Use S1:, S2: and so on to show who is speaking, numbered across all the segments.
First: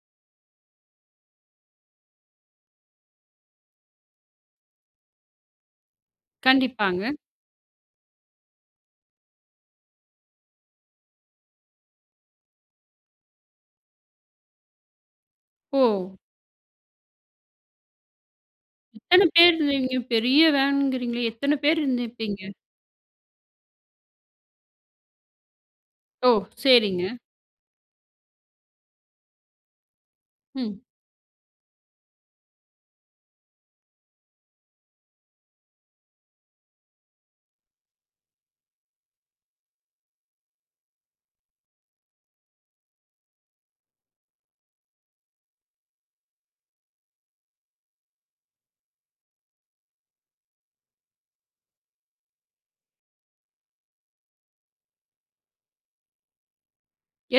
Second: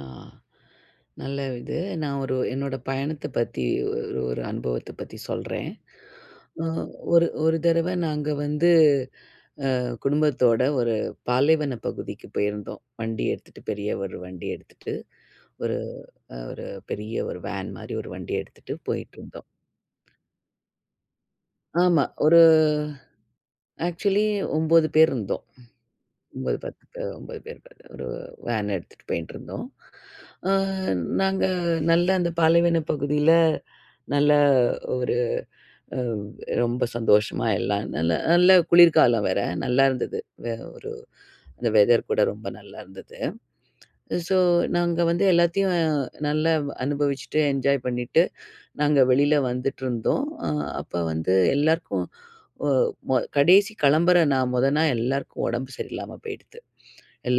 S1: ஆ, நல்ல இது. நான் ஒரு என்னோட பயணத்த பத்தி ஒரு ஒரு அனுபவத்த பத்தி சொல்றேன். அ
S2: கண்டிப்பாங்க.
S1: ஒரு ஒரு தரவை நாங்க வந்து, ஆ குடும்பத்தோட ஒரு பாலைவனப் பகுதிக்கு போயிருந்தோம். வண்டி எடுத்துட்டு பெரிய ஒரு வண்டி எடுத்துட்டு, ஒரு
S2: ஓ!
S1: அ ஒரு பெரிய ஒரு வேன் மாரி ஒரு வண்டிய எடுத்துட்டு
S2: எத்தன
S1: போயிட்டுருந்தோம்.
S2: பேர் இருந்தீங்க? பெரிய வேன்கிறீங்களே! எத்தன பேர்
S1: ஆமா. ஒரு,
S2: இருந்திருப்பீங்க?
S1: ஆக்சுவலி 9 பேர் இருந்தோம்.
S2: ஓ!
S1: 9, 10 அ
S2: சேரிங்க.
S1: 9 பேர் ஒரு வேன் எடுத்துட்டு போயிட்டுருந்தோம். ஆ
S2: ம்.
S1: நாங்க நல்ல அந்த பாலைவனப் பகுதியில நல்ல ஒரு அ ரொம்ப சந்தோஷமா, எல்லாம் நல்ல நல்ல குளிர்காலம் வேற, நல்லாயிருந்தது, வெ ஒரு அந்த வெதர் கூட ரொம்ப நல்லாயிருந்தது. ஸோ, நாங்க வந்து எல்லாத்தையும் நல்லா அனுபவிச்சுட்டு என்ஜாய் பண்ணிட்டு, நாங்க வெளியில் வந்துட்டுருந்தோம். ஆ அப்ப வந்து எல்லோருக்கும், ஓ ப கடைசி கிளம்புற நா முதல நா எல்லாருக்கும் உடம்பு சரியில்லாம போயிடுத்து,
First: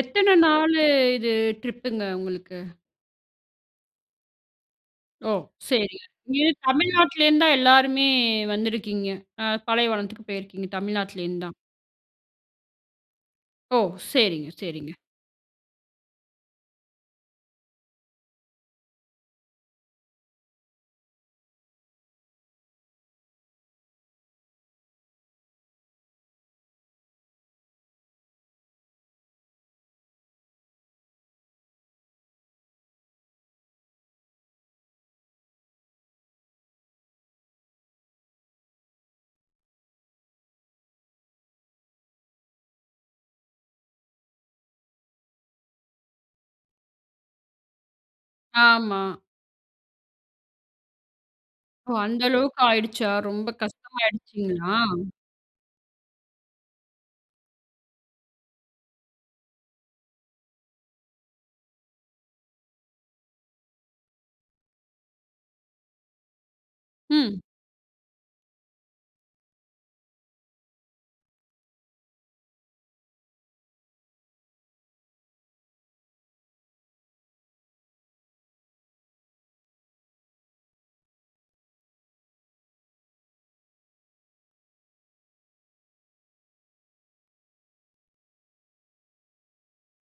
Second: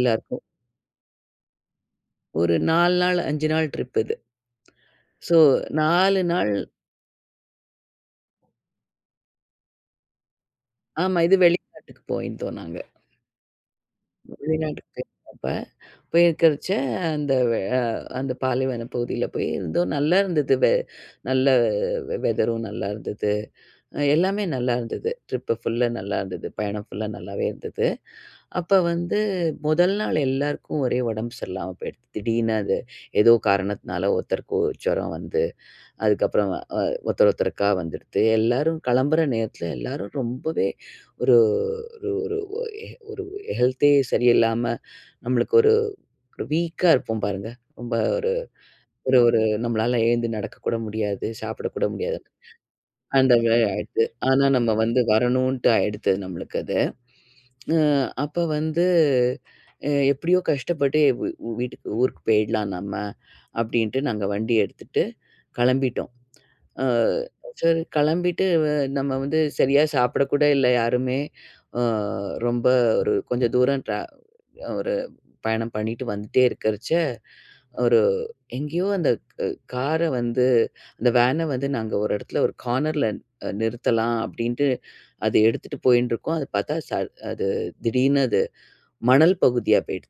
S2: எத்தன நாளு இது ட்ரிப்புங்க
S1: ஒரு
S2: உங்களுக்கு?
S1: 4 நாள், 5 நாள் ட்ரிப் இது.
S2: ஓ!
S1: சோ,
S2: சேரி.
S1: 4
S2: நீங்க
S1: நாள்
S2: தமிழ்நாட்டுலேருந்து தான் எல்லாருமே வந்துருக்கீங்க. அ பாலைவனத்துக்கு போயிருக்கீங்க
S1: ஆமா இது
S2: தமிழ்நாட்டுலேருந்து தான்.
S1: வெளிநாட்டுக்கு போயிருந்தோம் நாங்க.
S2: ஓ! சேரிங்க,
S1: வெளிநாட்டுக்கு
S2: சேரிங்க.
S1: போயிருந்தப்ப, போயிருக்கறச்ச அந்த ஆ அந்த பாலைவனப் பகுதியில போய் இருந்தோம், நல்லா இருந்தது, வெ நல்ல வெதரும் நல்லாயிருந்துது. எல்லாமே நல்லா இருந்தது. ட்ரிப்பு ஃபுல்லா நல்லாயிருந்தது. பயணம் ஃபுல்லா நல்லாவே இருந்தது. அப்போ வந்து 1 நாள் எல்லாருக்கும் ஒரே உடம்பு சரியில்லாம போயிடுத்து, திடீர்னு அது ஏதோ காரணத்தினால ஒருத்தருக்கு ஜுரம் வந்து, அதுக்கப்புறம் அ வ ஒருத்தர் ஒருத்தருக்கா வந்துடுத்து. எல்லாரும் கிளம்புற நேரத்தில எல்லாரும் ரொம்பவே ஒரு ஒரு ஒரு ஒரு ஹெல்த்தே சரியில்லாம, நம்மளுக்கு ஒரு ஒரு வீக்கா இருப்போம் பாருங்க, ரொம்ப ஒரு
S2: ஆமா.
S1: ஒரு ஒரு நம்மளால எழுந்து நடக்க கூட முடியாது, சாப்பிட கூட
S2: ஓ!
S1: முடியாது,
S2: அந்த அளவுக்கு ஆயிடுச்சா?
S1: அந்த
S2: ரொம்ப
S1: மாரி ஆயிடுத்து. ஆனால் நம்ம
S2: கஷ்டமாயிடுச்சிங்களா?
S1: வந்து வரணுன்ட்டு ஆயிடுத்து, நம்மளுக்கு அது. ம் அப்ப வந்து, அ எப்டியோ கஷ்டப்பட்டு வி வீட்டுக்கு ஊருக்கு போயிடலாம் நம்ம, அப்படின்ட்டு நாங்க வண்டி எடுத்துட்டு கிளம்பிட்டோம். ஆ,
S2: ம்.
S1: சரி கிளம்பிட்டு நம்ம வந்து சரியா சாப்பிடக்கூட இல்ல யாருமே, ஆ ரொம்ப ஒரு கொஞ்சம் தூரம் ட்ரா ஒரு பயணம் பண்ணிட்டு வந்துட்டே இருக்கறச்சே, ஒரு எங்கேயோ அந்த காரை வந்து அந்த வேனை வந்து நாங்க ஒரு இடத்துல ஒரு கார்னரில நிறுத்தலாம் அப்படின்ட்டு, அது எடுத்துட்டு போயின்டு இருக்கோம், அத பார்த்தா ச அது திடீர்னு அது மணல் பகுதியா போயிடுத்து.